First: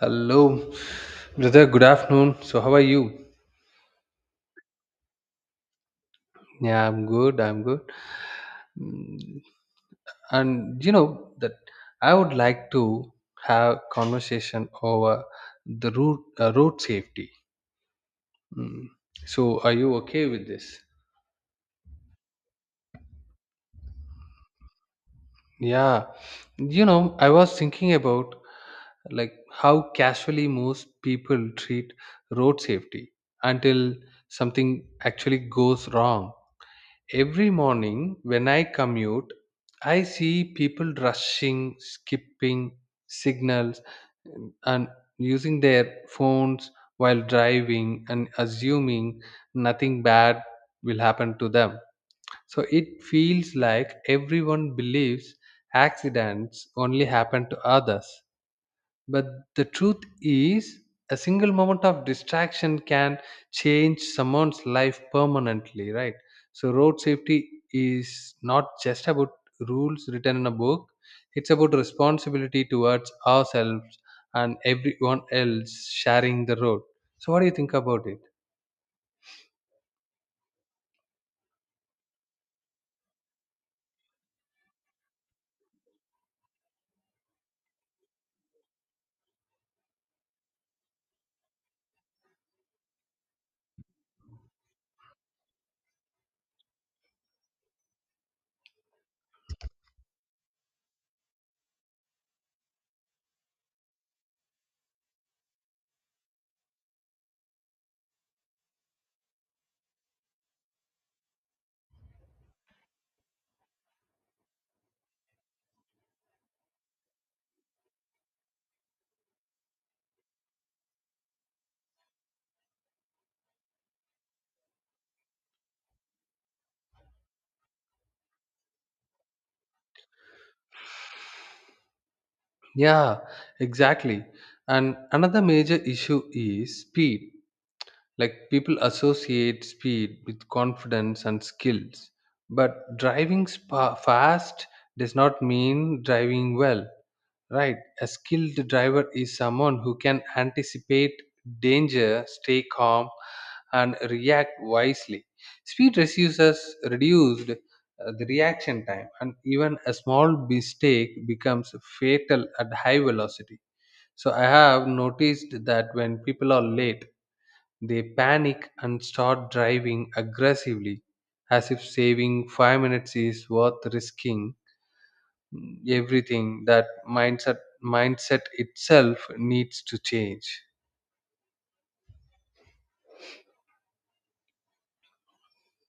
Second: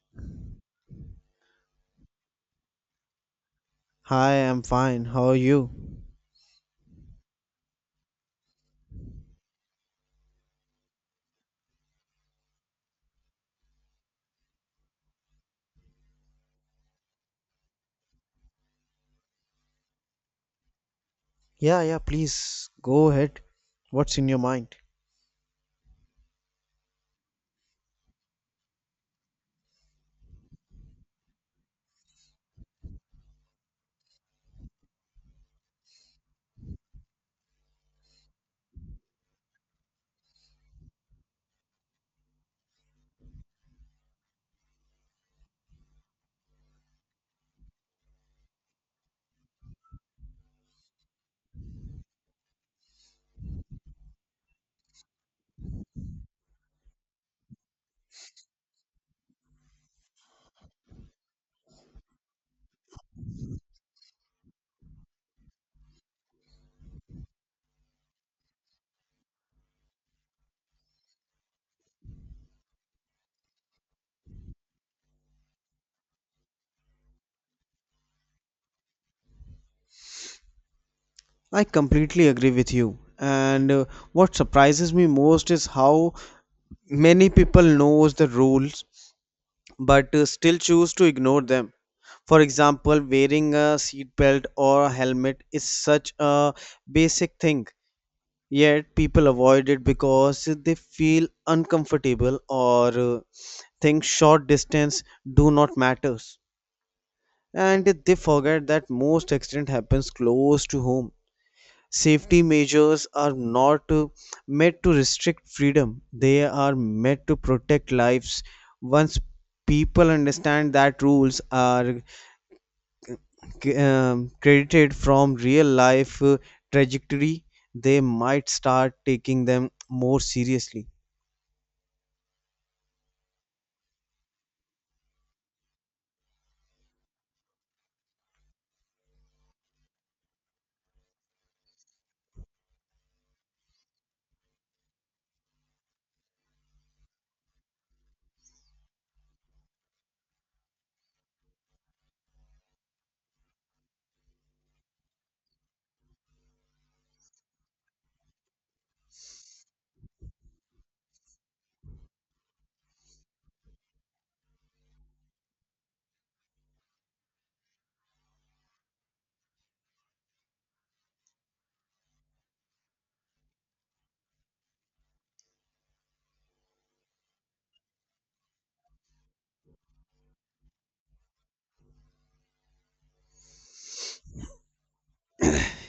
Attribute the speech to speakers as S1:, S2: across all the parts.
S1: Hello, brother. Good afternoon. So, how are you?
S2: "Hi, I'm fine. How're you?"
S1: Yeah, I'm good. And you know that I would like to have conversation over the road safety. Mm. So, are you okay with this?
S2: "Yeah, yeah, please go ahead. What's in your mind?"
S1: Yeah. I was thinking about how casually most people treat road safety until something actually goes wrong. Every morning when I commute, I see people rushing, skipping signals, and using their phones while driving and assuming nothing bad will happen to them. So it feels like everyone believes accidents only happen to others. But the truth is, a single moment of distraction can change someone's life permanently, right? So, road safety is not just about rules written in a book, it's about responsibility towards ourselves and everyone else sharing the road. So, what do you think about it?
S2: "I completely agree with you, and what surprises me most is how many people knows the rules, but still choose to ignore them. For example, wearing a seat belt or a helmet is such a basic thing, yet people avoid it because they feel uncomfortable or think short distance do not matters. And they forget that most accident happens close to home. Safety measures are not meant to restrict freedom, they are meant to protect lives. Once people understand that rules are credited from real life trajectory, they might start taking them more seriously.
S1: Yeah, exactly. And another major issue is speed. Like people associate speed with confidence and skills, but fast does not mean driving well, right? A skilled driver is someone who can anticipate danger, stay calm, and react wisely. Speed reduces reduced the reaction time, and even a small mistake becomes fatal at high velocity. So I have noticed that when people are late, they panic and start driving aggressively, as if saving 5 minutes is worth risking everything. That mindset mindset itself needs to change.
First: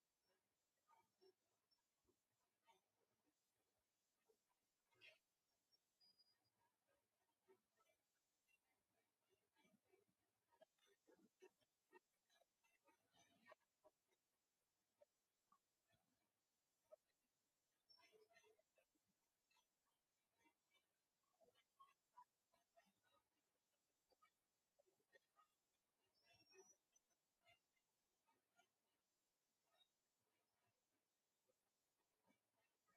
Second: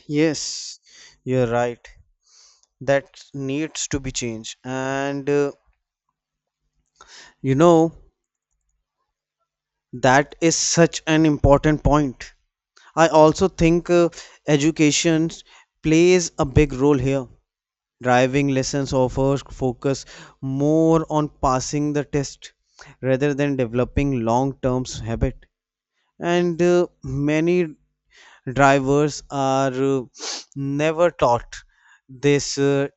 S2: Yes, you're right, that needs to be changed. And you know That is such an important point. I also think education plays a big role here. Driving lessons offer focus more on passing the test rather than developing long-term habit. And many drivers are never taught this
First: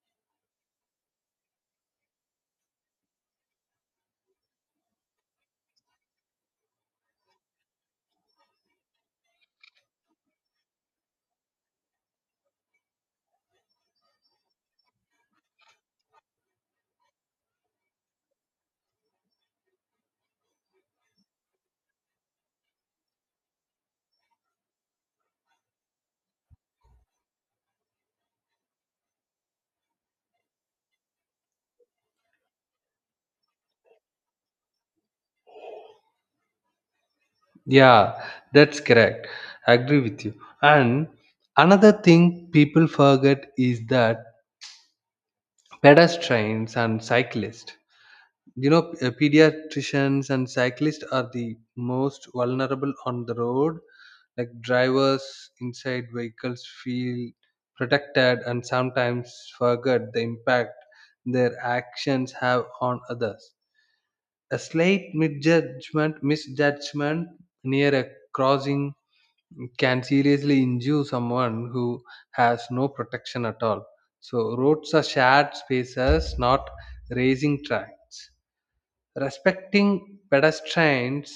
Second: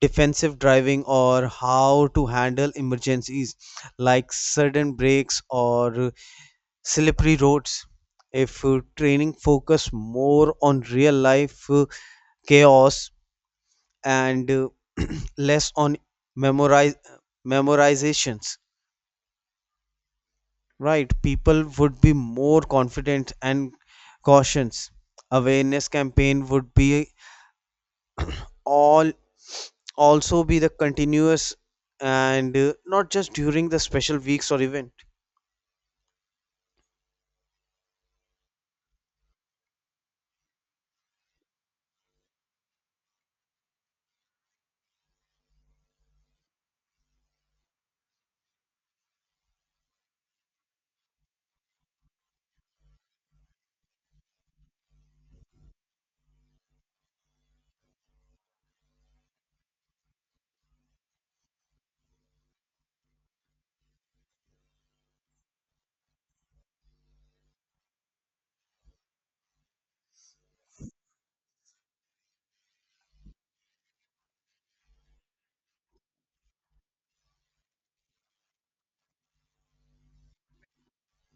S2: defensive driving or how to handle emergencies like sudden breaks or slippery roads. If training focus more on real life chaos and less on memorize memorizations, right? People would be more confident and cautious. Awareness campaign would be all also be the continuous, and not just during the special weeks or event.
S1: Yeah, that's correct. I agree with you. And another thing people forget is that pedestrians and cyclists pediatricians and cyclists are the most vulnerable on the road. Like drivers inside vehicles feel protected and sometimes forget the impact their actions have on others. Misjudgment near a crossing can seriously injure someone who has no protection at all. So roads are shared spaces, not racing tracks. Respecting pedestrians,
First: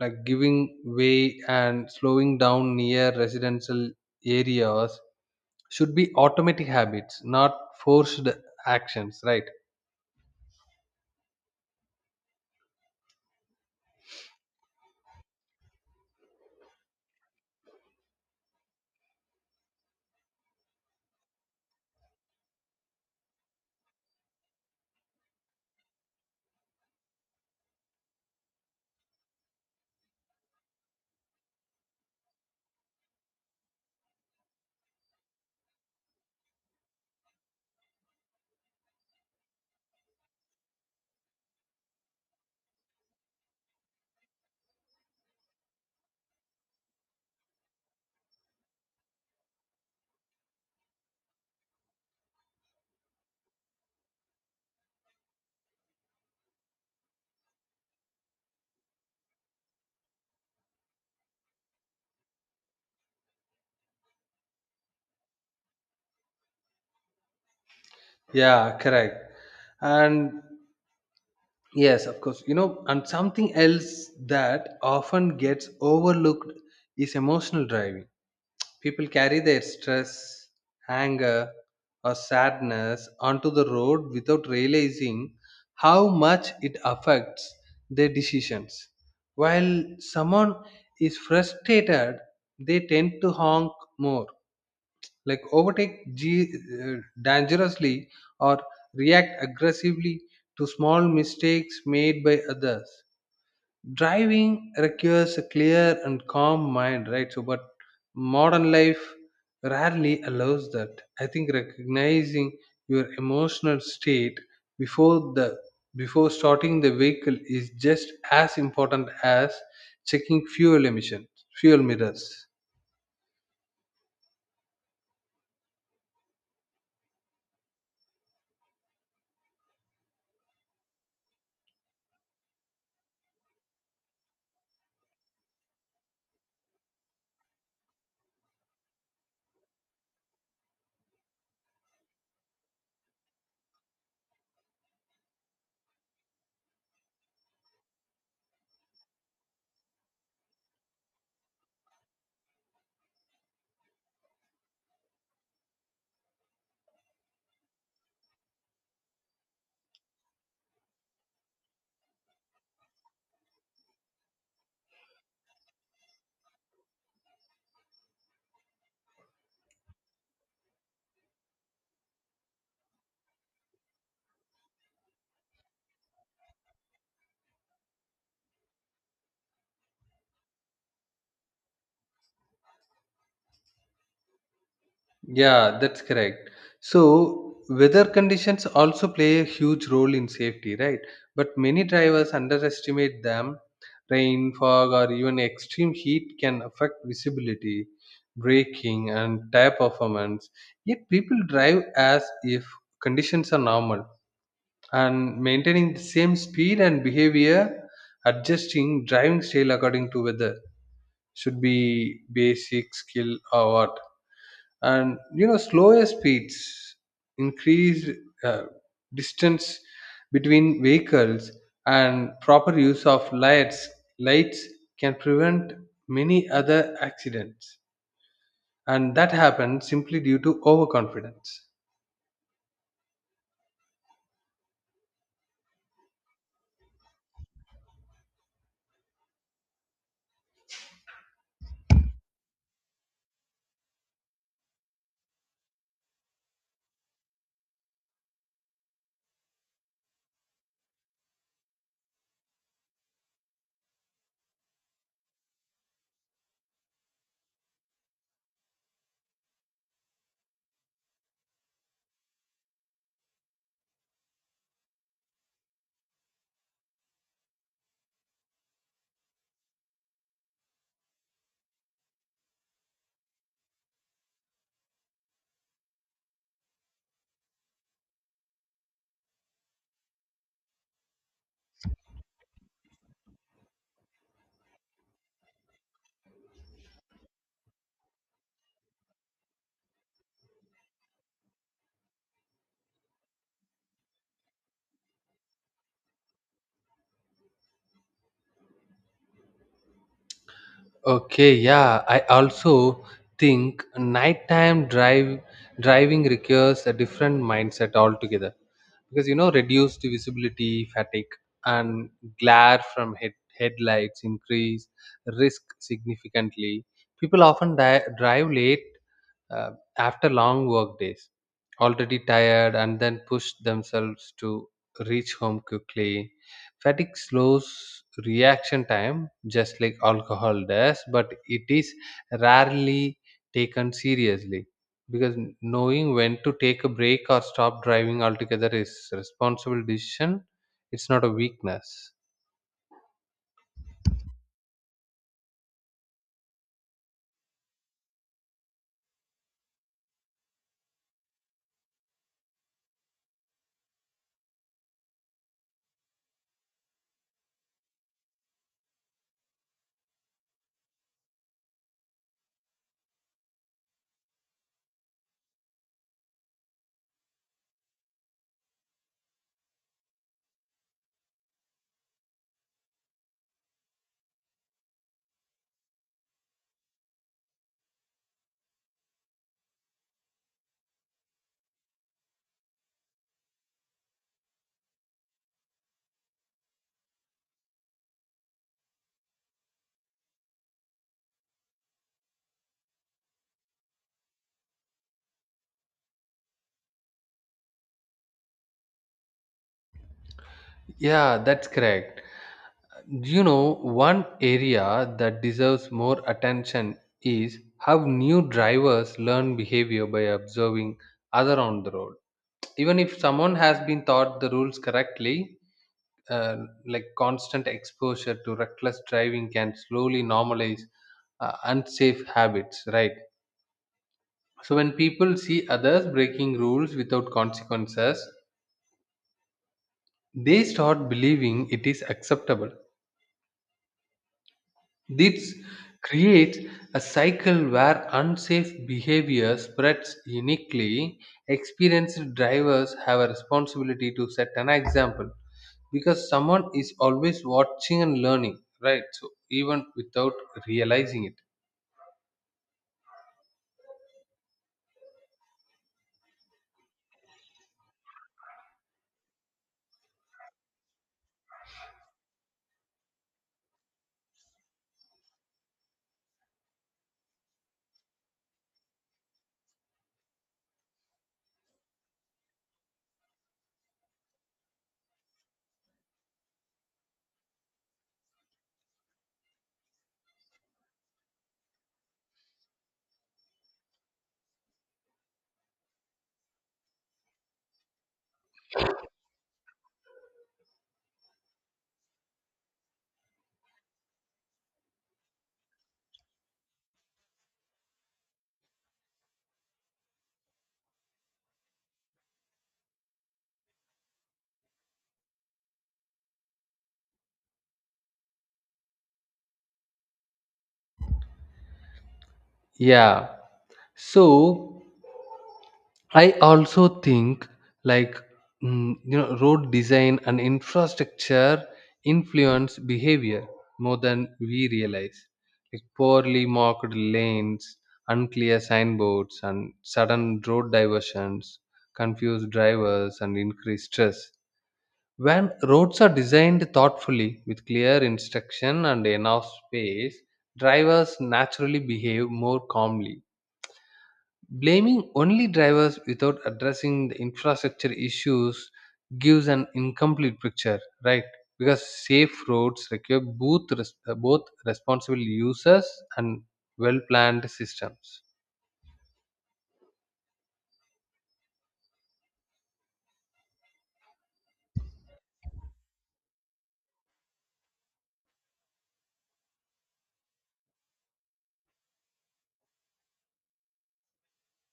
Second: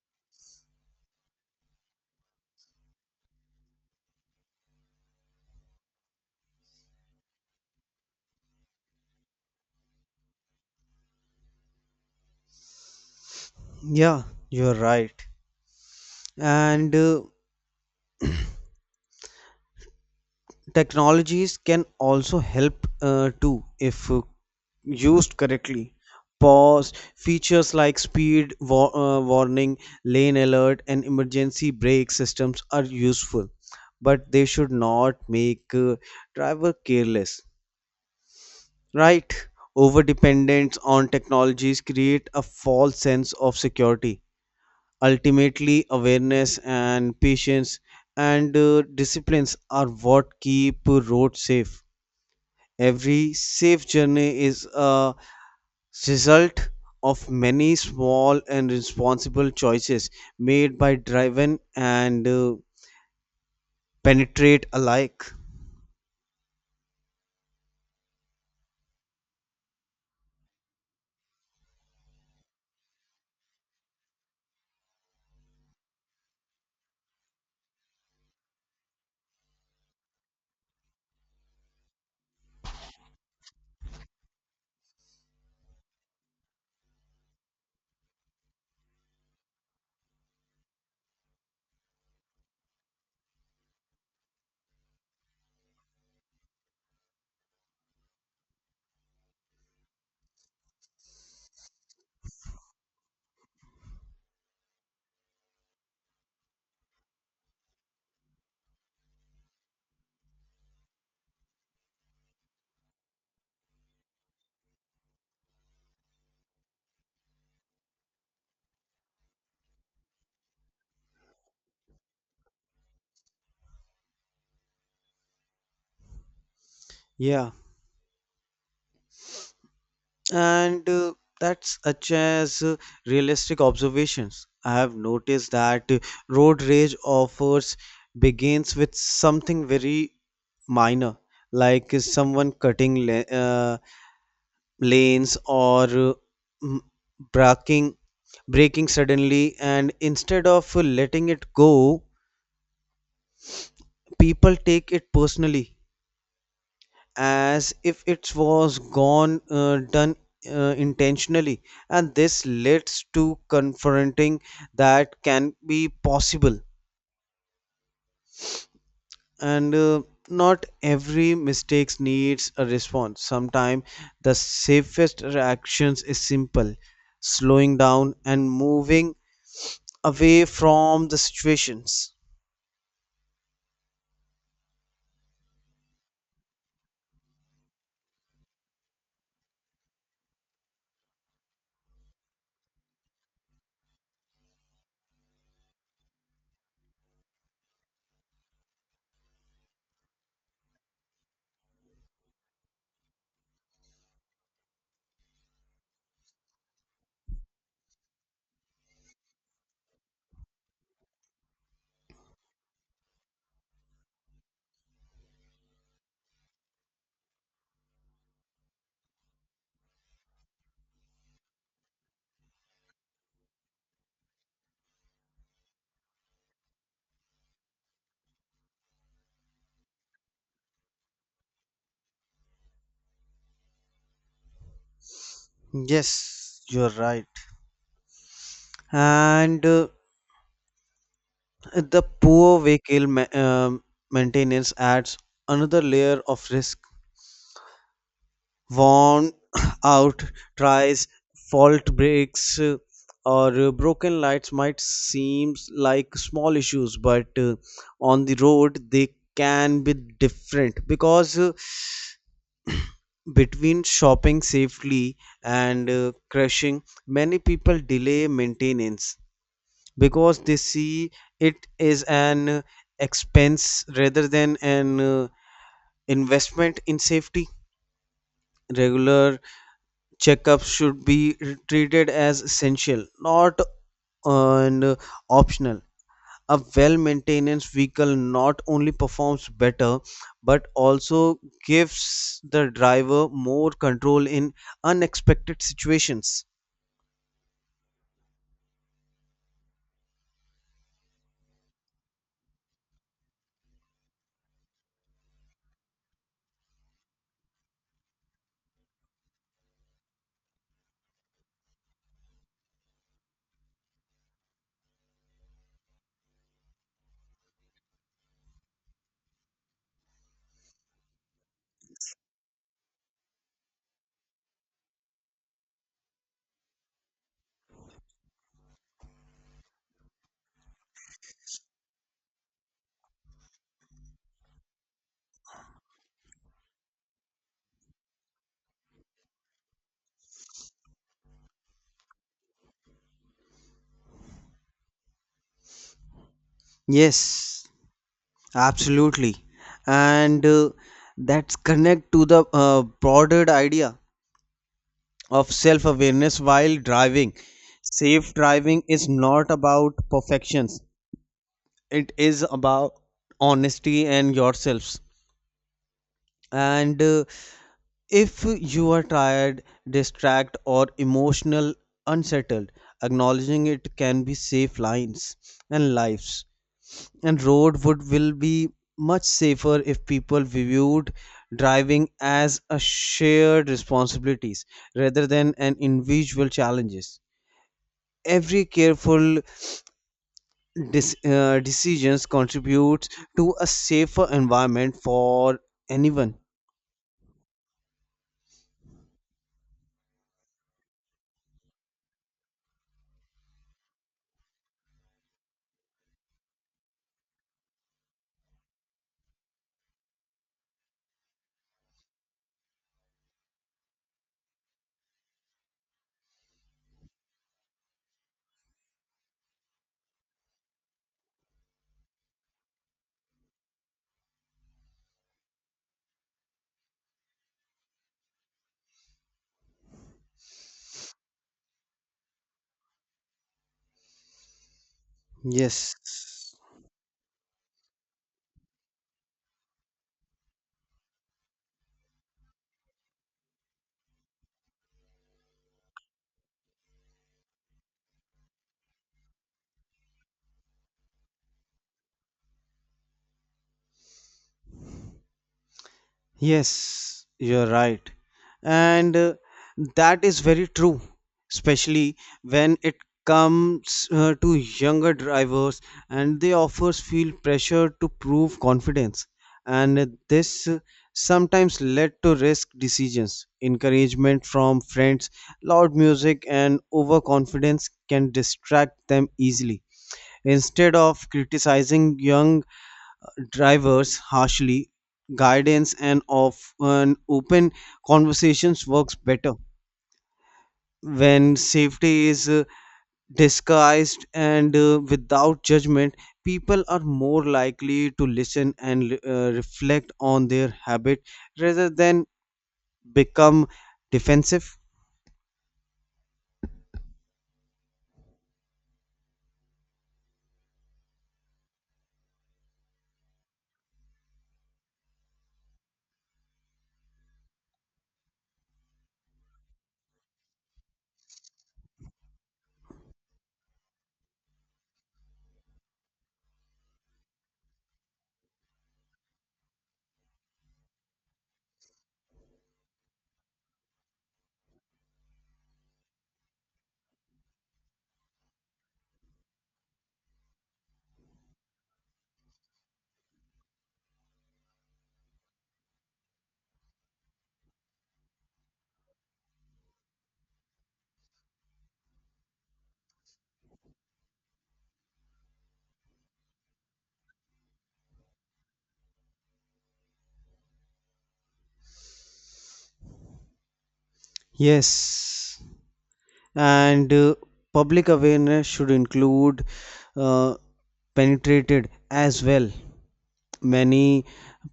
S1: like giving way and slowing down near residential areas, should be automatic habits, not forced actions, right?
S2: Yeah, you're right. And technologies can also help too if used correctly. Pause features like speed warning, lane alert, and emergency brake systems are useful, but they should not make driver careless, right? Over dependence on technologies create a false sense of security. Ultimately, awareness and patience and disciplines are what keep roads safe. Every safe journey is a result of many small and responsible choices made by driven and penetrate alike.
S1: Yeah, correct. And yes, of course. And something else that often gets overlooked is emotional driving. People carry their stress, anger, or sadness onto the road without realizing how much it affects their decisions. While someone is frustrated, they tend to honk more, like uh, dangerously or react aggressively to small mistakes made by others. Driving requires a clear and calm mind, right? So but modern life rarely allows that. I think recognizing your emotional state before the before starting the vehicle is just as important as checking fuel emissions fuel mirrors.
S2: Yeah, and that's such as realistic observations. I have noticed that road rage offers begins with something very minor, like someone cutting lanes or braking breaking suddenly, and instead of letting it go, people take it personally as if it was gone done intentionally, and this leads to confronting that can be possible. And not every mistakes needs a response. Sometimes the safest reactions is simple slowing down and moving away from the situations.
S1: Yeah, that's correct. So, weather conditions also play a huge role in safety, right? But many drivers underestimate them. Rain, fog, or even extreme heat can affect visibility, braking, and tire performance. Yet, people drive as if conditions are normal and maintaining the same speed and behavior. Adjusting driving style according to weather should be basic skill or what? And you know slower speeds, increased uh, distance between vehicles, and proper use of lights can prevent many other accidents, and that happens simply due to overconfidence.
S2: Yes, you're right. And the poor vehicle maintenance adds another layer of risk. Worn out tires, fault brakes, or broken lights might seem like small issues, but on the road they can be different because. Between shopping safely and crushing, many people delay maintenance because they see it as an expense rather than an investment in safety. Regular checkups should be treated as essential, not an optional. A well maintained vehicle not only performs better but also gives the driver more control in unexpected situations.
S1: Okay, yeah. I also think nighttime drive driving requires a different mindset altogether because you know reduced visibility, fatigue, and glare from headlights increase risk significantly. People often drive late uh, after long work days, already tired, and then push themselves to reach home quickly. Fatigue slows reaction time just like alcohol does, but it is rarely taken seriously because knowing when to take a break or stop driving altogether is responsible decision. It's not a weakness.
S2: Yes, absolutely. And that's connect to the broader idea of self awareness while driving. Safe driving is not about perfections, it is about honesty and yourselves. And if you are tired, distracted, or emotional unsettled, acknowledging it can be save lines and lives. And road would will be much safer if people viewed driving as a shared responsibilities rather than an individual challenges. Every careful decisions contributes to a safer environment for anyone.
S1: Yeah, that's correct. You know, one area that deserves more attention is how new drivers learn behavior by observing other on the road. Even if someone has been taught the rules correctly, uh, like constant exposure to reckless driving can slowly normalize unsafe habits, right? So when people see others breaking rules without consequences, they start believing it is acceptable. This
S2: Yes.
S1: creates a cycle where unsafe behavior spreads uniquely. Experienced drivers have a responsibility to set an example because someone is always watching and learning, right? So, even without realizing it.
S2: Yes, you're right. And that is very true, especially when it comes to younger drivers, and they offers feel pressure to prove confidence. And this sometimes led to risk decisions. Encouragement from friends, loud music, and overconfidence can distract them easily. Instead of criticizing young drivers harshly, guidance and often open conversations works better. When safety is disguised and without judgment, people are more likely to listen and reflect on their habit rather than become defensive.
S1: Yeah. So, I also think like you know road design and infrastructure influence behavior more than we realize. Like poorly marked lanes, unclear signboards, and sudden road diversions confuse drivers and increase stress. When roads are designed thoughtfully with clear instruction and enough space, drivers naturally behave more calmly. Blaming only drivers without addressing the infrastructure issues gives an incomplete picture, right? Because safe roads require both responsible users and well-planned systems.
S2: Yes, and public awareness should include uh, penetrated as well. Many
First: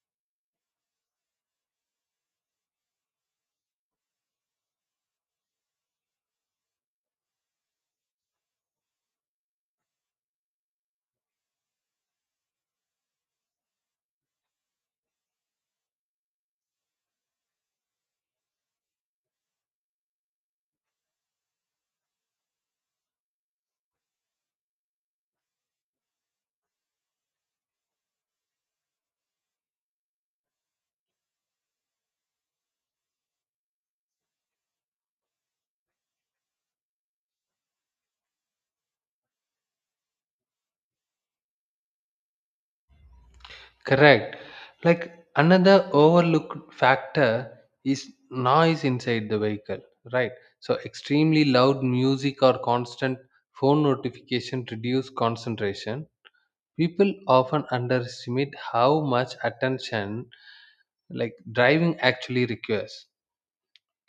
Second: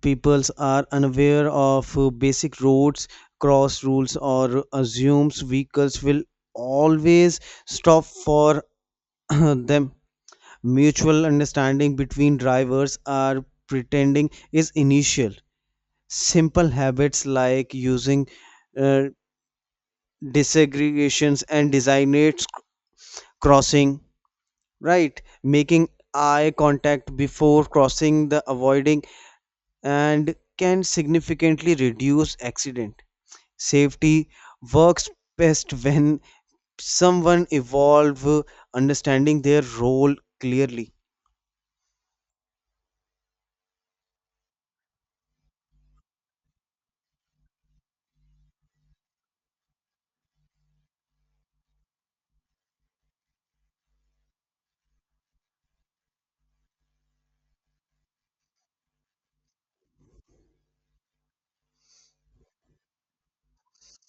S2: peoples are unaware of basic roads cross rules or assumes vehicles will always stop for them. Mutual understanding between drivers are pretending is initial. Simple habits like using uh, desegregations and designates crossing, right? Making eye contact before crossing the avoiding and can significantly reduce accident. Safety works best when someone evolve understanding their role clearly.
S1: Correct. Like another overlooked factor is noise inside the vehicle, right? So extremely loud music or constant phone notification reduce concentration. People often underestimate how much attention like driving actually requires.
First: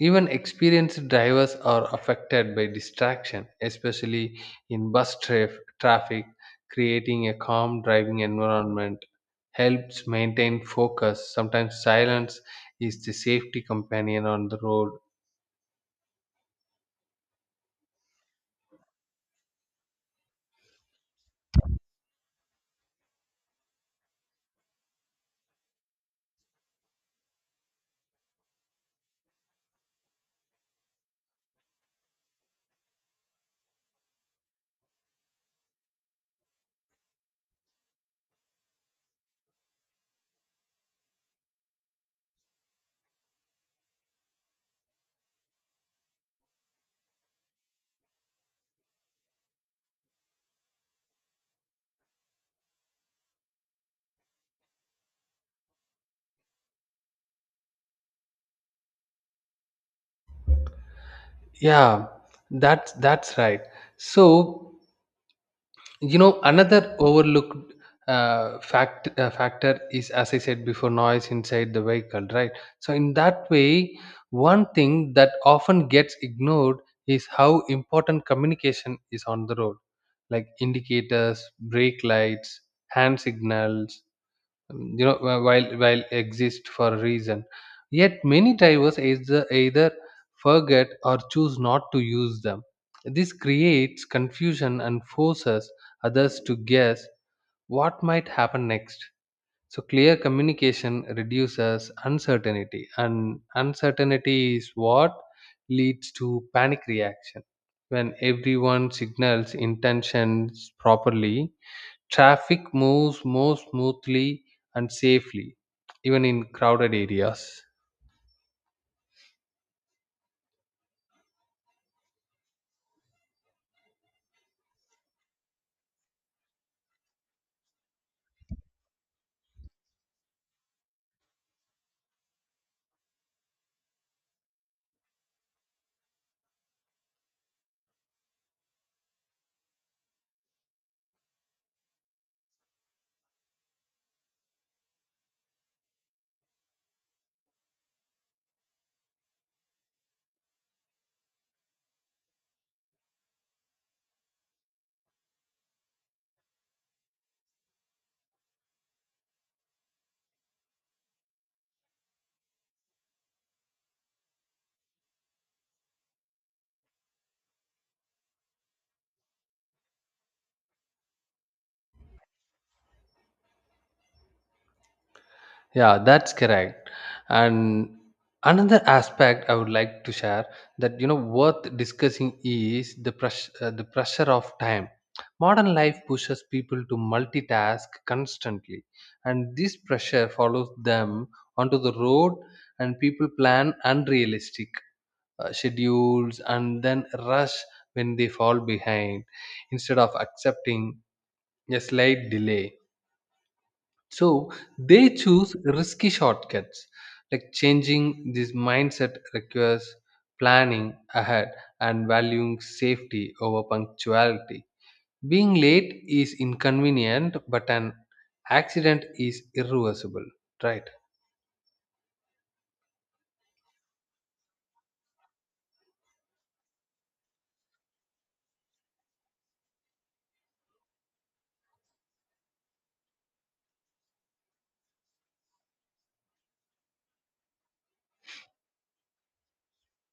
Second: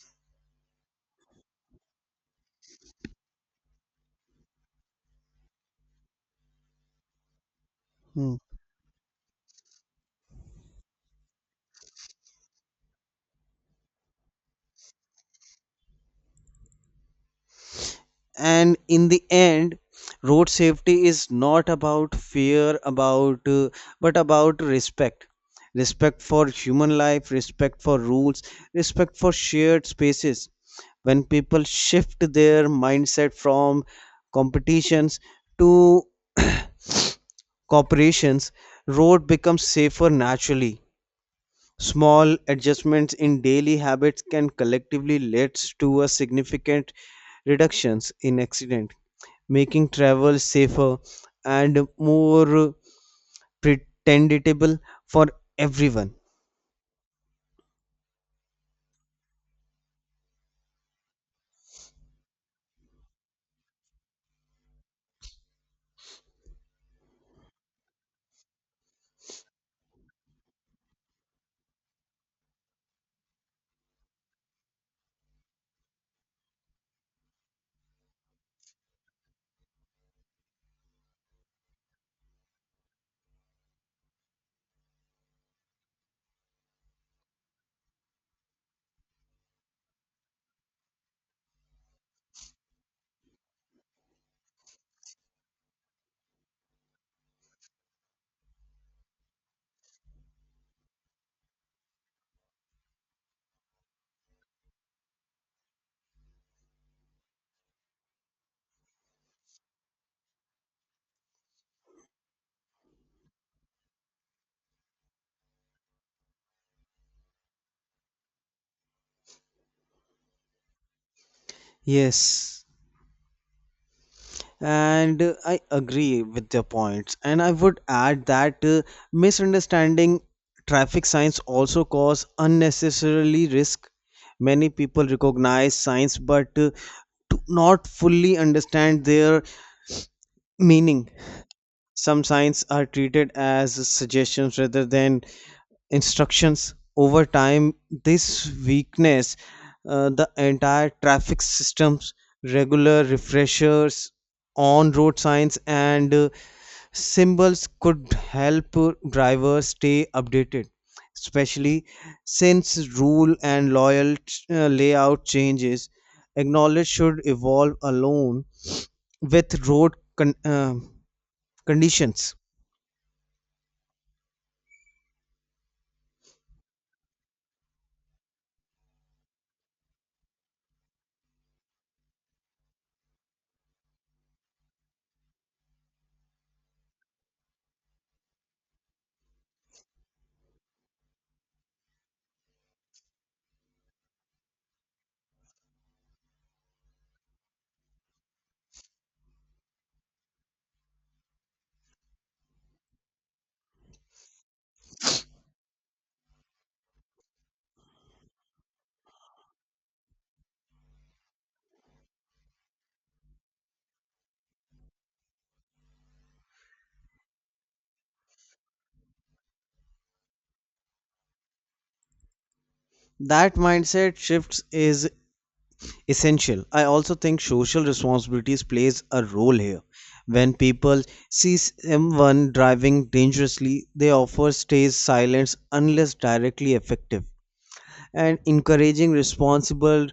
S1: Even experienced drivers are affected by distraction, especially in traffic. Creating a calm driving
S2: Hmm.
S1: environment helps maintain focus. Sometimes silence is the safety companion on the road.
S2: And in the end, road safety is not about fear about but about respect. Respect for human life, respect for rules, respect for shared spaces. When people shift their mindset from competitions to corporations, road becomes safer naturally. Small adjustments in daily habits can collectively lead to a significant reductions in accident, making travel safer and more pretendable for everyone.
S1: Yeah, that's right. So you know another overlooked factor is, as I said before, noise inside the vehicle, right? So in that way one thing that often gets ignored is how important communication is on the road, like indicators, brake lights, hand signals, you know while exist for a reason, yet many drivers either forget or choose not to use them. This creates confusion and forces others to guess what might happen next. So clear communication reduces uncertainty, and uncertainty is what leads to panic reaction. When everyone signals intentions properly, traffic moves more smoothly and safely, even in crowded areas.
S2: Yes. And I agree with your points. And I would add that misunderstanding traffic signs also cause unnecessarily risk. Many people recognize signs but do not fully understand their meaning. Some signs are treated as suggestions rather than instructions. Over time this weakness the entire traffic systems. Regular refreshers on road signs and symbols could help drivers stay updated, especially since rule and loyal layout changes. Acknowledge should evolve alone with road conditions.
S1: Yeah, that's correct. And another aspect I would like to share that you know worth discussing is the pressure of time. Modern life pushes people to multitask constantly, and this pressure follows them onto the road, and people plan unrealistic schedules and then rush when they fall behind instead of accepting a slight delay. So they choose risky shortcuts. Like changing this mindset requires planning ahead and valuing safety over punctuality. Being late is inconvenient, but an accident is irreversible, right?
S2: That mindset shifts is essential. I also think social responsibilities plays a role here. When people see someone driving dangerously, they often stays silent unless directly effective. And encouraging responsible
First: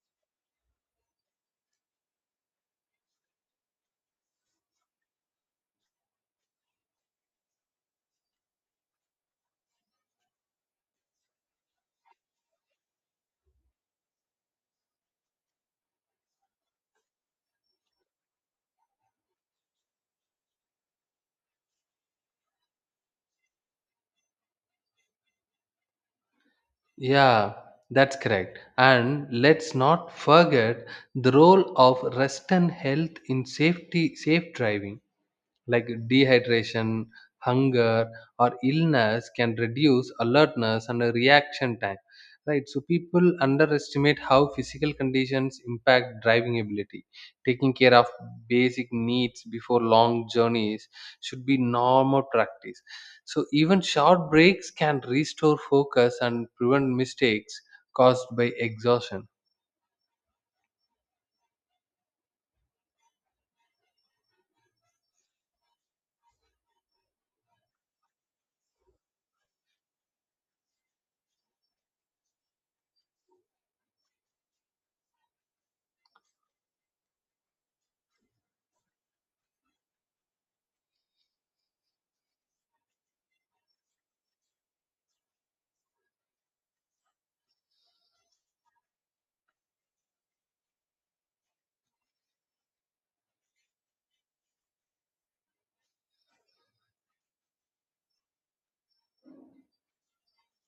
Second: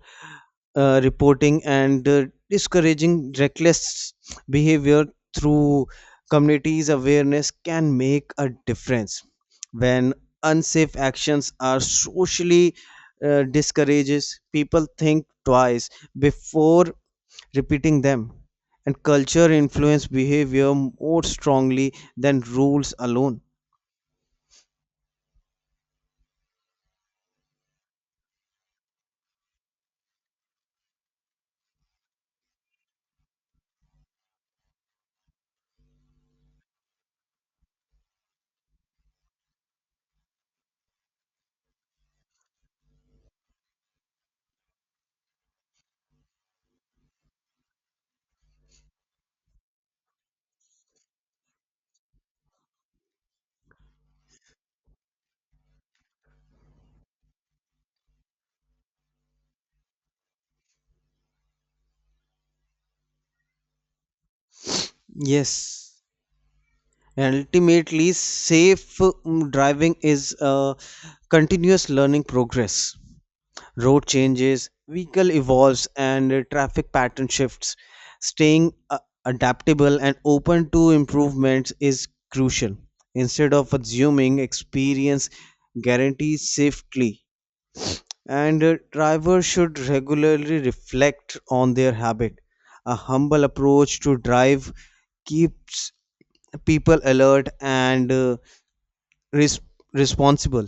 S2: reporting and discouraging reckless behavior through communities awareness can make a difference. When unsafe actions are socially discourages, people think twice before repeating them, and culture influence behavior more strongly than rules alone.
S1: Yeah, that's correct. And let's not forget the role of rest and health in safe driving, like dehydration, hunger, or illness can reduce alertness and reaction time. Right, so people underestimate how physical conditions impact driving ability. Taking care of basic needs before long journeys should be normal practice. So, even short breaks can restore focus and prevent mistakes caused by exhaustion.
S2: Yes. And ultimately, safe driving is a continuous learning progress. Road changes, vehicle evolves, and traffic pattern shifts. Staying adaptable and open to improvements is crucial. Instead of assuming experience guarantees safety, and drivers should regularly reflect on their habit. A humble approach to drive keeps people alert and res- responsible,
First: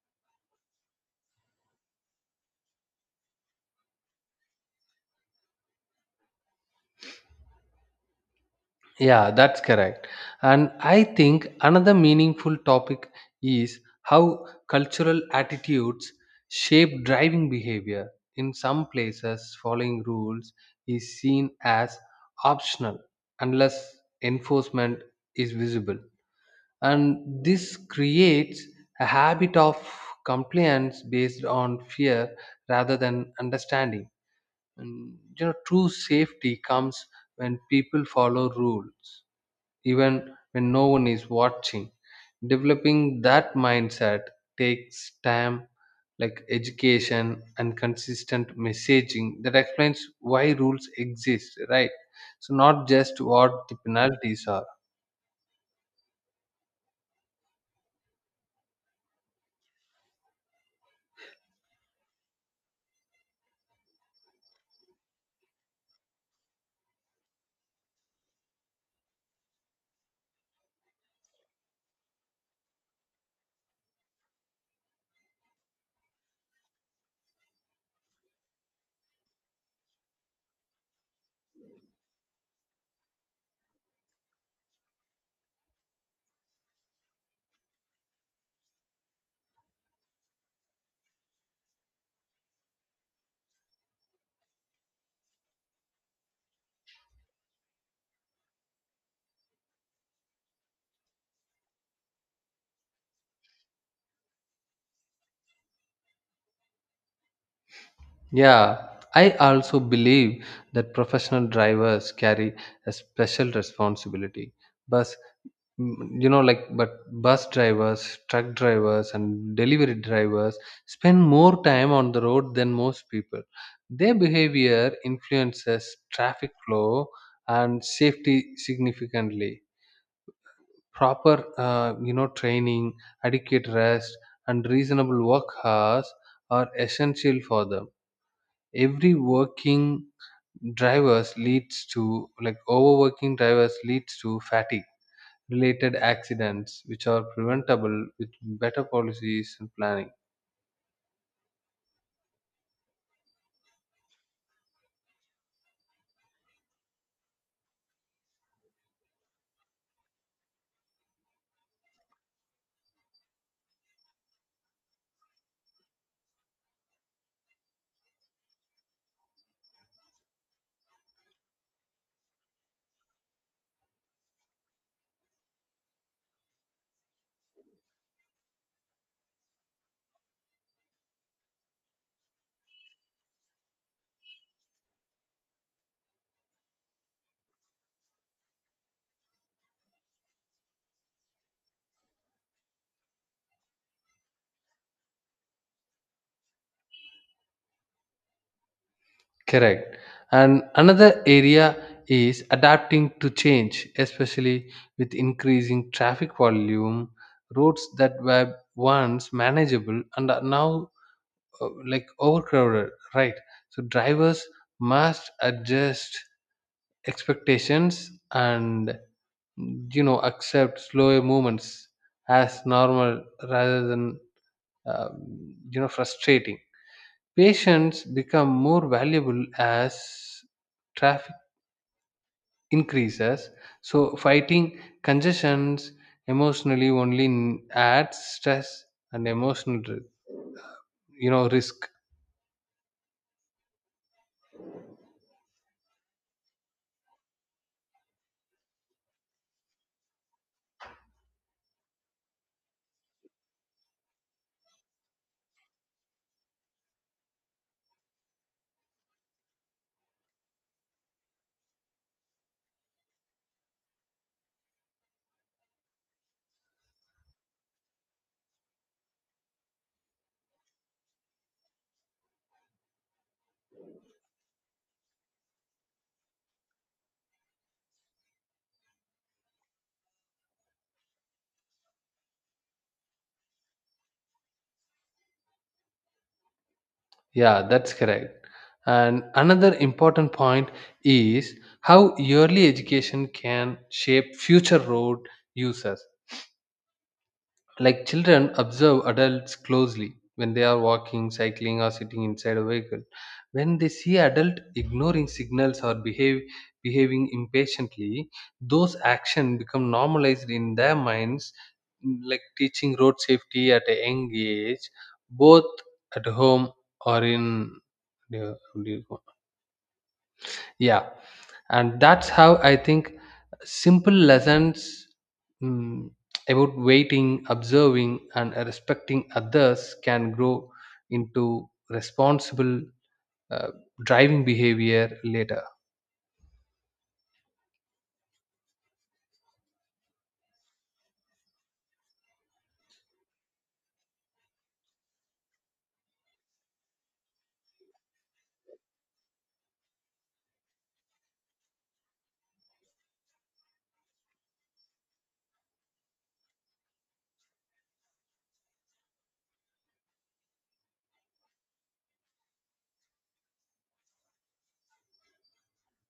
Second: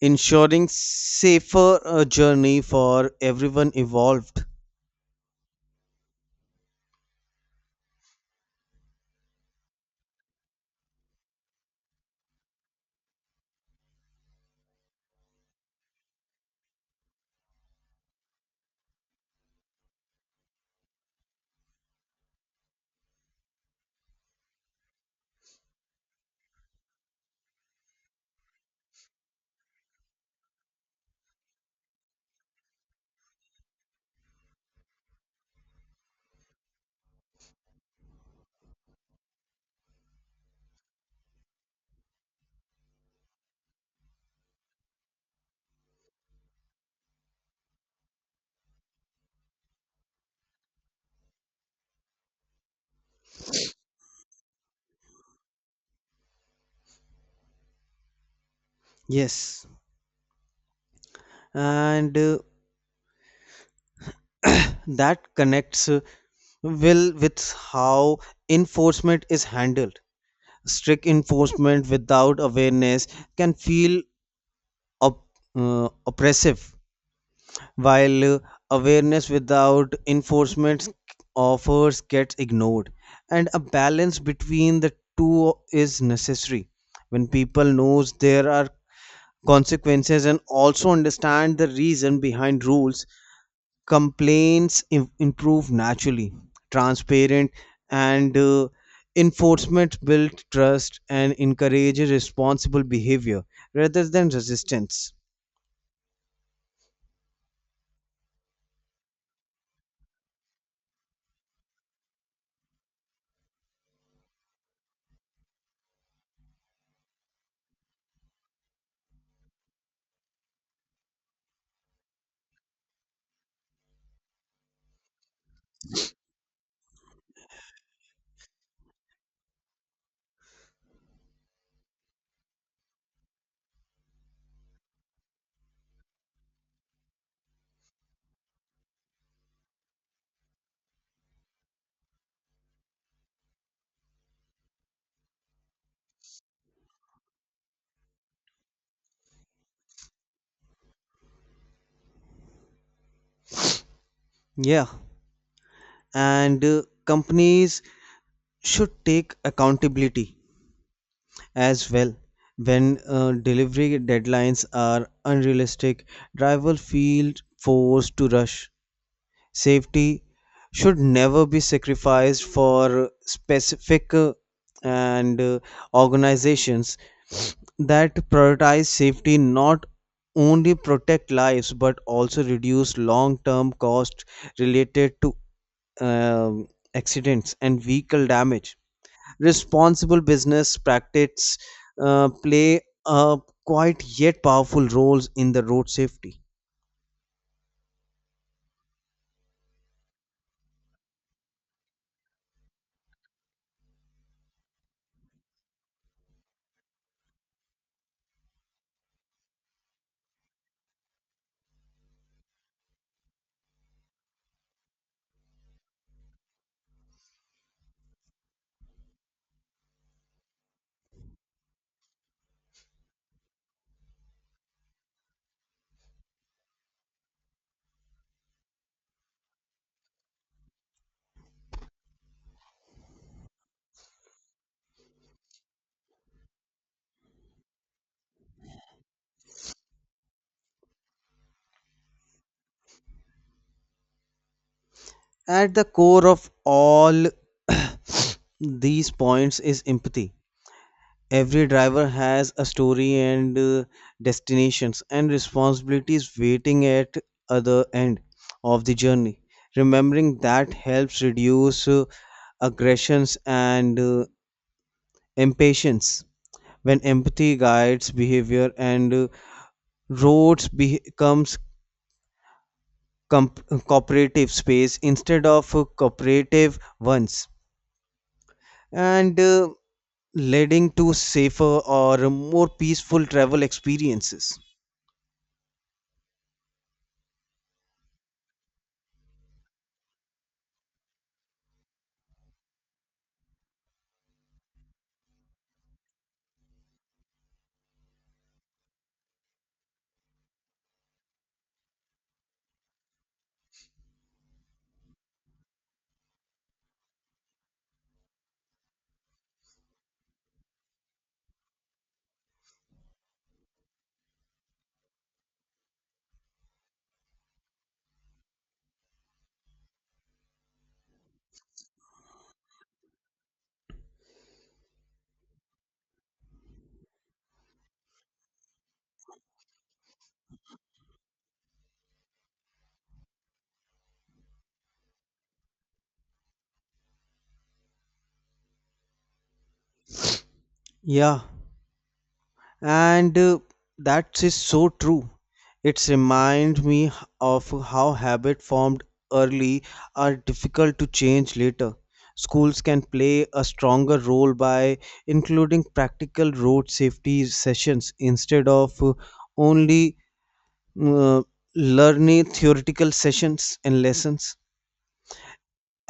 S2: ensuring safer journey for everyone involved.
S1: Yeah, that's correct. And I think another meaningful topic is how cultural attitudes shape driving behavior. In some places, following rules is seen as optional unless enforcement is visible. And this creates a habit of compliance based on fear rather than understanding. And, you know, true safety comes when people follow rules even when no one is watching. Developing that mindset takes time, like education and consistent messaging that explains why rules exist, right? So, not just what the penalties are.
S2: Yes, and that connects well with how enforcement is handled. Strict enforcement without awareness can feel op- oppressive, while awareness without enforcement offers gets ignored, and a balance between the two is necessary. When people knows there are consequences and also understand the reason behind rules, complaints improve naturally. Transparent and enforcement build trust and encourages responsible behavior rather than resistance.
S1: Yeah, I also believe that professional drivers carry a special responsibility. Bus you know like but bus drivers, truck drivers, and delivery drivers spend more time on the road than most people. Their behavior influences traffic flow and safety significantly. Proper you know training, adequate rest, and reasonable work hours are essential for them. Every working drivers leads to like Overworking drivers leads to fatigue related accidents, which are preventable with better policies and planning.
S2: Yeah, and companies should take accountability as well. When delivery deadlines are unrealistic, drivers feel forced to rush. Safety should never be sacrificed for specific and organizations that prioritize safety not only protect lives but also reduce long term costs related to um accidents and vehicle damage. Responsible business practices play a quiet yet powerful roles in the road safety.
S1: Correct. And another area is adapting to change, especially with increasing traffic volume. Roads that were once manageable and are now like overcrowded, right? So drivers must adjust expectations and, you know, accept slower movements as normal rather than you know frustrating. Patients become more valuable as traffic increases. So fighting congestions emotionally only adds stress and you know risk.
S2: At the core of all these points is empathy. Every driver has a story and destinations and responsibilities waiting at other end of the journey. Remembering that helps reduce aggressions and impatience. When empathy guides behavior and roads becomes cooperative space instead of cooperative ones, and leading to safer or more peaceful travel experiences.
S1: Yeah, that's correct. And another important point is how early education can shape future road users. Like children observe adults closely when they are walking, cycling, or sitting inside a vehicle. When they see adult ignoring signals or behave behaving impatiently, those actions become normalized in their minds. Like teaching road safety at a young age, both at home or in, yeah, and that's how I think simple lessons, mm, about waiting, observing, and respecting others can grow into responsible uh, driving behavior later.
S2: Yeah, and that is so true. It reminds me of how habits formed early are difficult to change later. Schools can play a stronger role by including practical road safety sessions instead of only uh, learning theoretical sessions and lessons.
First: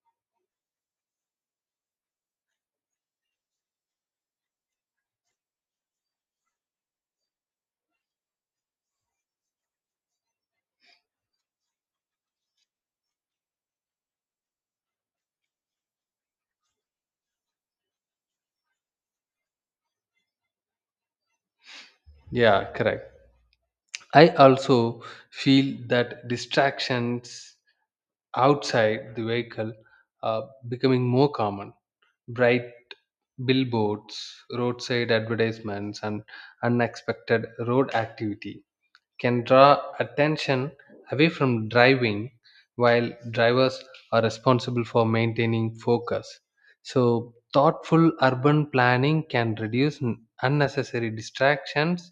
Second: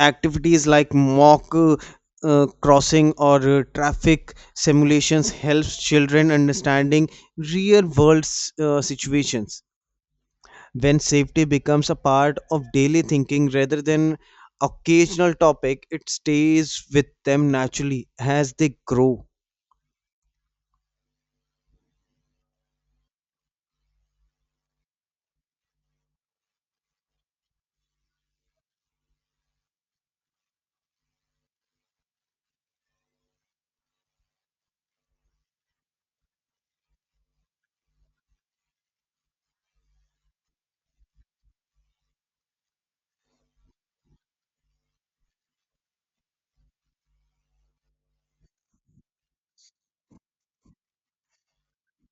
S2: Activities like mock crossing or traffic simulations helps children understanding real world situations. When safety becomes a part of daily thinking rather than occasional topic, it stays with them naturally as they grow.
S1: Yeah, correct. I also feel that distractions outside the vehicle are becoming more common. Bright billboards, roadside advertisements, and unexpected road activity can draw attention away from driving while drivers are responsible for maintaining focus. So, thoughtful urban planning can reduce unnecessary distractions,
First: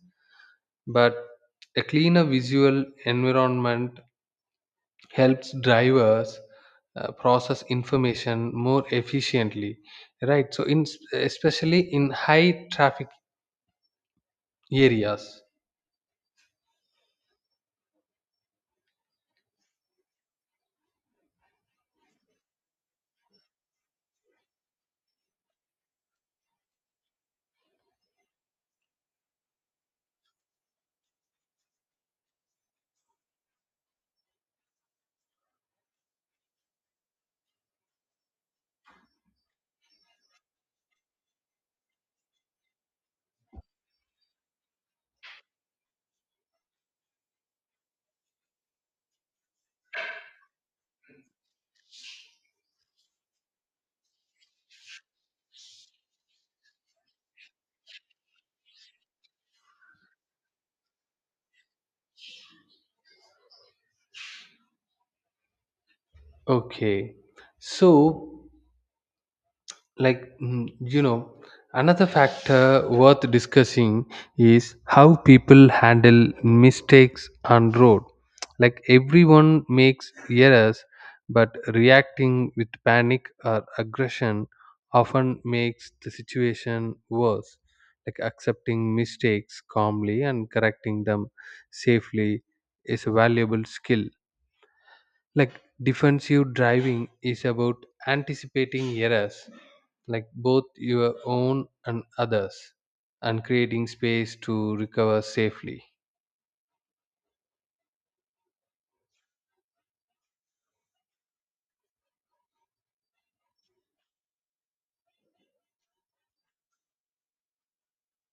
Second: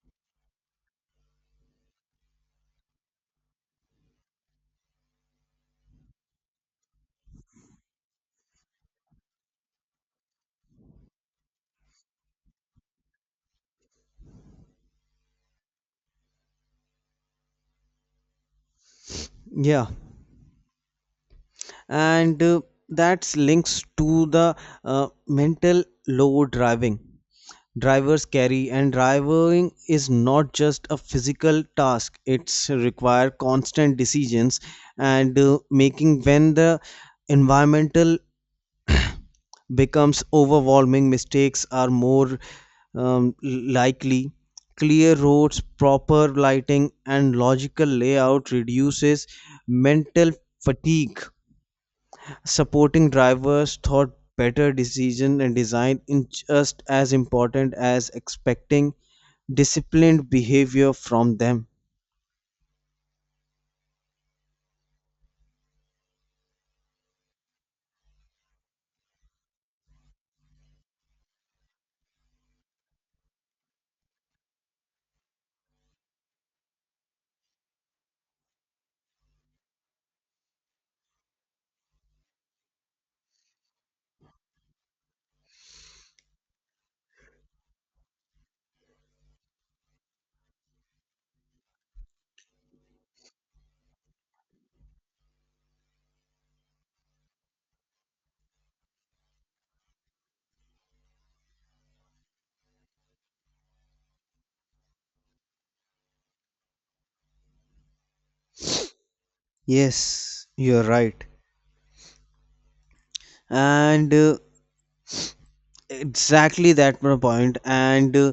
S1: but a cleaner visual environment helps drivers process information more efficiently, right? So in, especially in high traffic areas.
S2: Yeah, and that's links to the mental load driving drivers carry, and driving is not just a physical task. It's require constant decisions and making. When the environmental becomes overwhelming, mistakes are more um, likely. Clear roads, proper lighting, and logical layout reduces mental fatigue. Supporting drivers thought better decision and design in just as important as expecting disciplined behavior from them.
S1: Okay, so like, you know, another factor worth discussing is how people handle mistakes on road. Like everyone makes errors, but reacting with panic or aggression often makes the situation worse. Like accepting mistakes calmly and correcting them safely is a valuable skill. Like defensive driving is about anticipating errors, like both your own and others, and creating space to recover safely.
S2: Yes, you're right. And exactly that my point. And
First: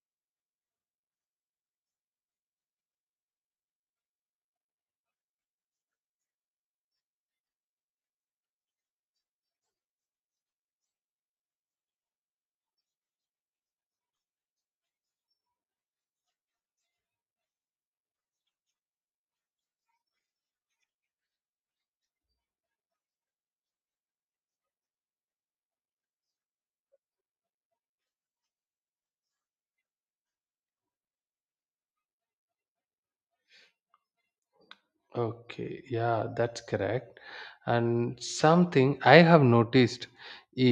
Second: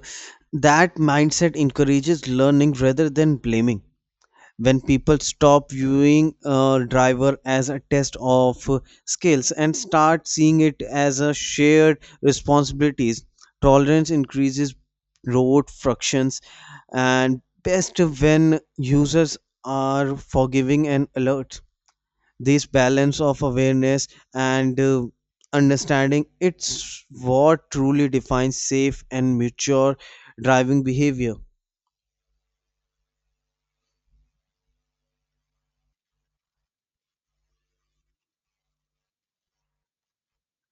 S2: that mindset encourages learning rather than blaming. When people stop viewing a driver as a test of skills and start seeing it as a shared responsibilities, tolerance increases. Road frictions and best when users are forgiving and alert. This balance of awareness and understanding it's what truly defines safe and mature driving behavior.
S1: Okay, yeah, that's correct. And something I have noticed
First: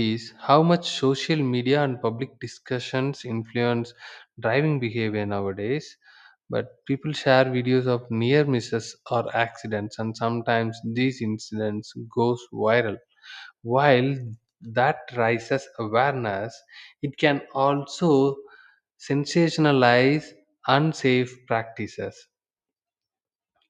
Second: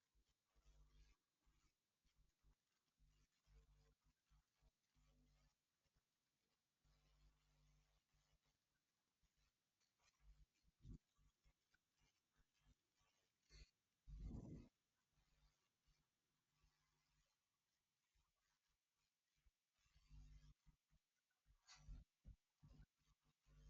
S1: is how much social media and public discussions influence driving behavior nowadays. But people share videos of near misses or accidents, and sometimes these incidents goes viral. While that raises awareness, it can also sensationalize unsafe practices.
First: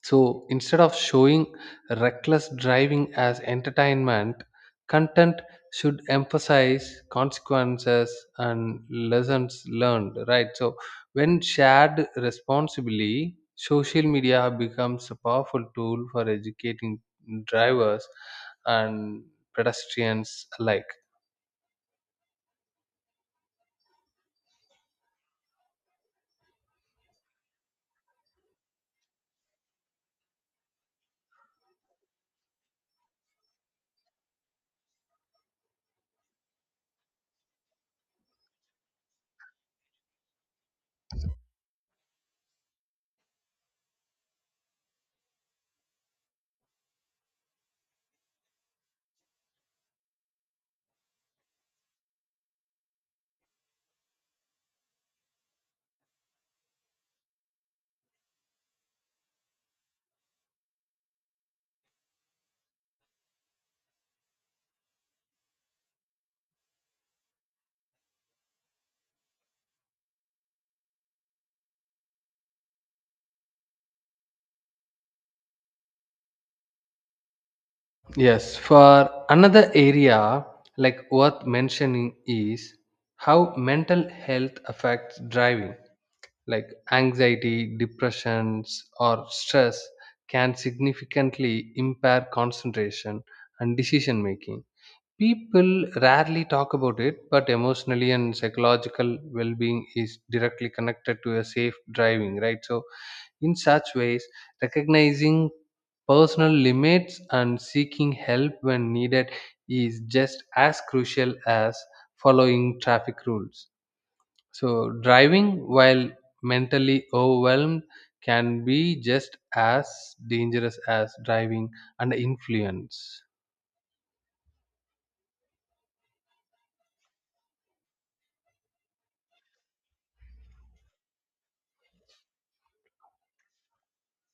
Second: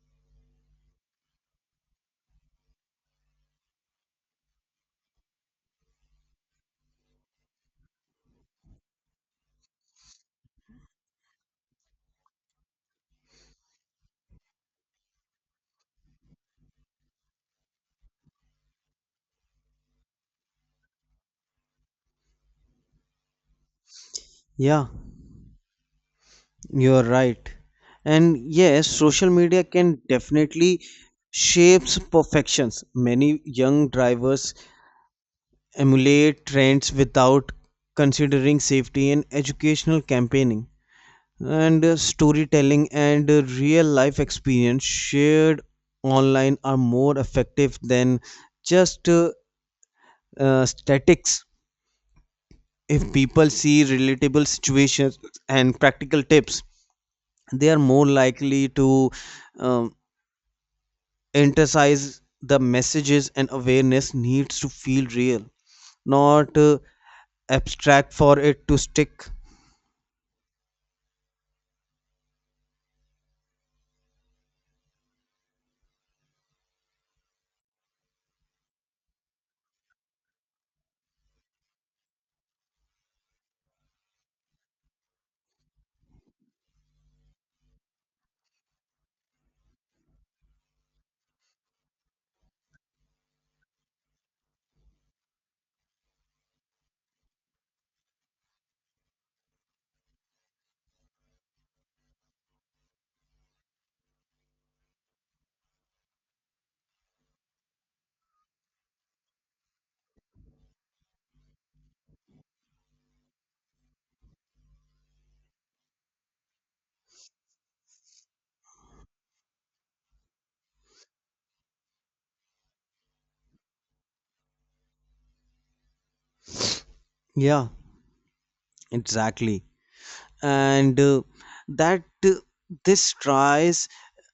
S1: So instead of showing reckless driving as entertainment, content should emphasize consequences and lessons learned, right? So when shared responsibly, social media becomes a powerful tool for educating drivers and pedestrians alike.
S2: Yeah. You're right. And yes, social media can definitely shapes perfections. Many young drivers emulate trends without considering safety, and educational campaigning and storytelling and real life experience shared online are more effective than just statics. If people see relatable situations and practical tips, they are more likely to um, emphasize the messages, and awareness needs to feel real, not abstract for it to stick.
S1: Yes, for another area like worth mentioning is how mental health affects driving. Like anxiety, depressions, or stress can significantly impair concentration and decision making. People rarely talk about it, but emotionally and psychological well being is directly connected to a safe driving, right? So, in such ways, recognizing personal limits and seeking help when needed is just as crucial as following traffic rules. So, driving while mentally overwhelmed can be just as dangerous as driving under influence.
S2: Yeah, exactly. And that this tries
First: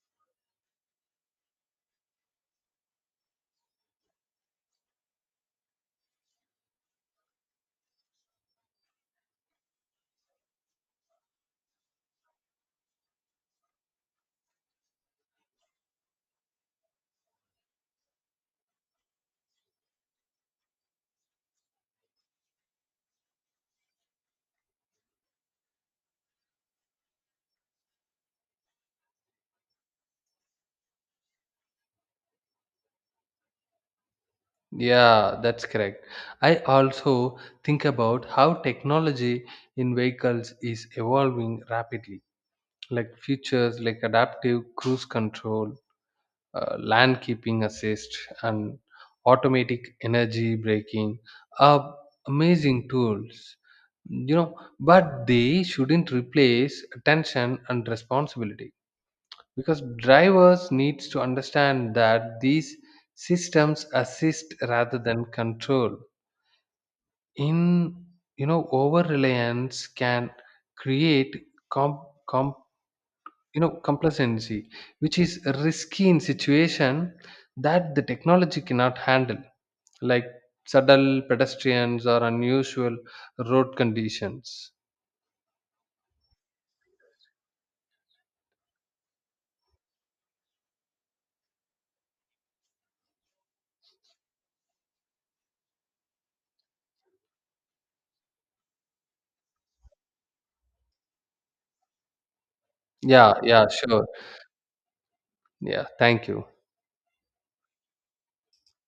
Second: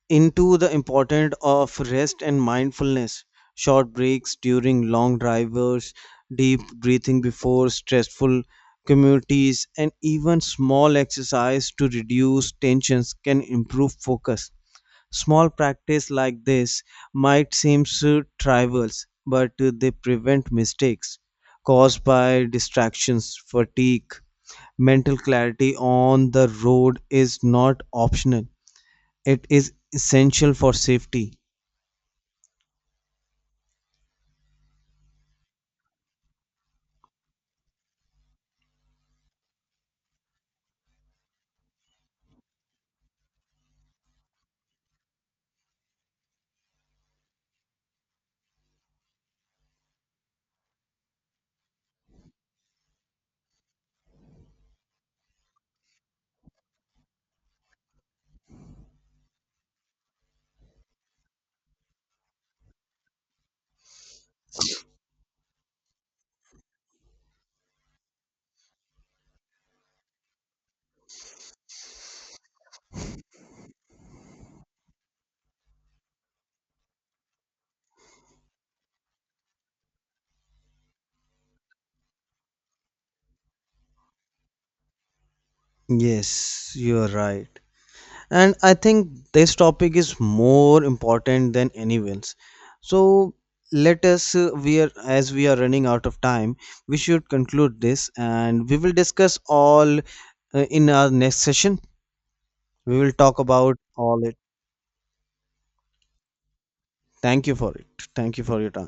S2: into the importance of rest and mindfulness. Short breaks during long drivers, deep breathing before stressful communities, and even small exercise to reduce tensions can improve focus. Small practice like this might seem so trivial, but they prevent mistakes caused by distractions, fatigue. Mental clarity on the road is not optional, it is essential for safety.
S1: Yeah, that's correct. I also think about how technology in vehicles is evolving rapidly, like features like adaptive cruise control, land keeping assist, and automatic energy braking are amazing tools. You know, but they shouldn't replace attention and responsibility because drivers needs to understand that these systems assist rather than control. In you know over reliance can create com com you know complacency which is risky in situation that the technology cannot handle, like subtle pedestrians or unusual road conditions.
S2: Yes, you are right. And I think this topic is more important than anyone's. So let us we are, as we are running out of time, we should conclude this, and we will discuss all in our next session. We will talk
S1: Yeah,
S2: about
S1: sure.
S2: all it.
S1: Yeah, thank you.
S2: Thank you for it. Thank you for your time.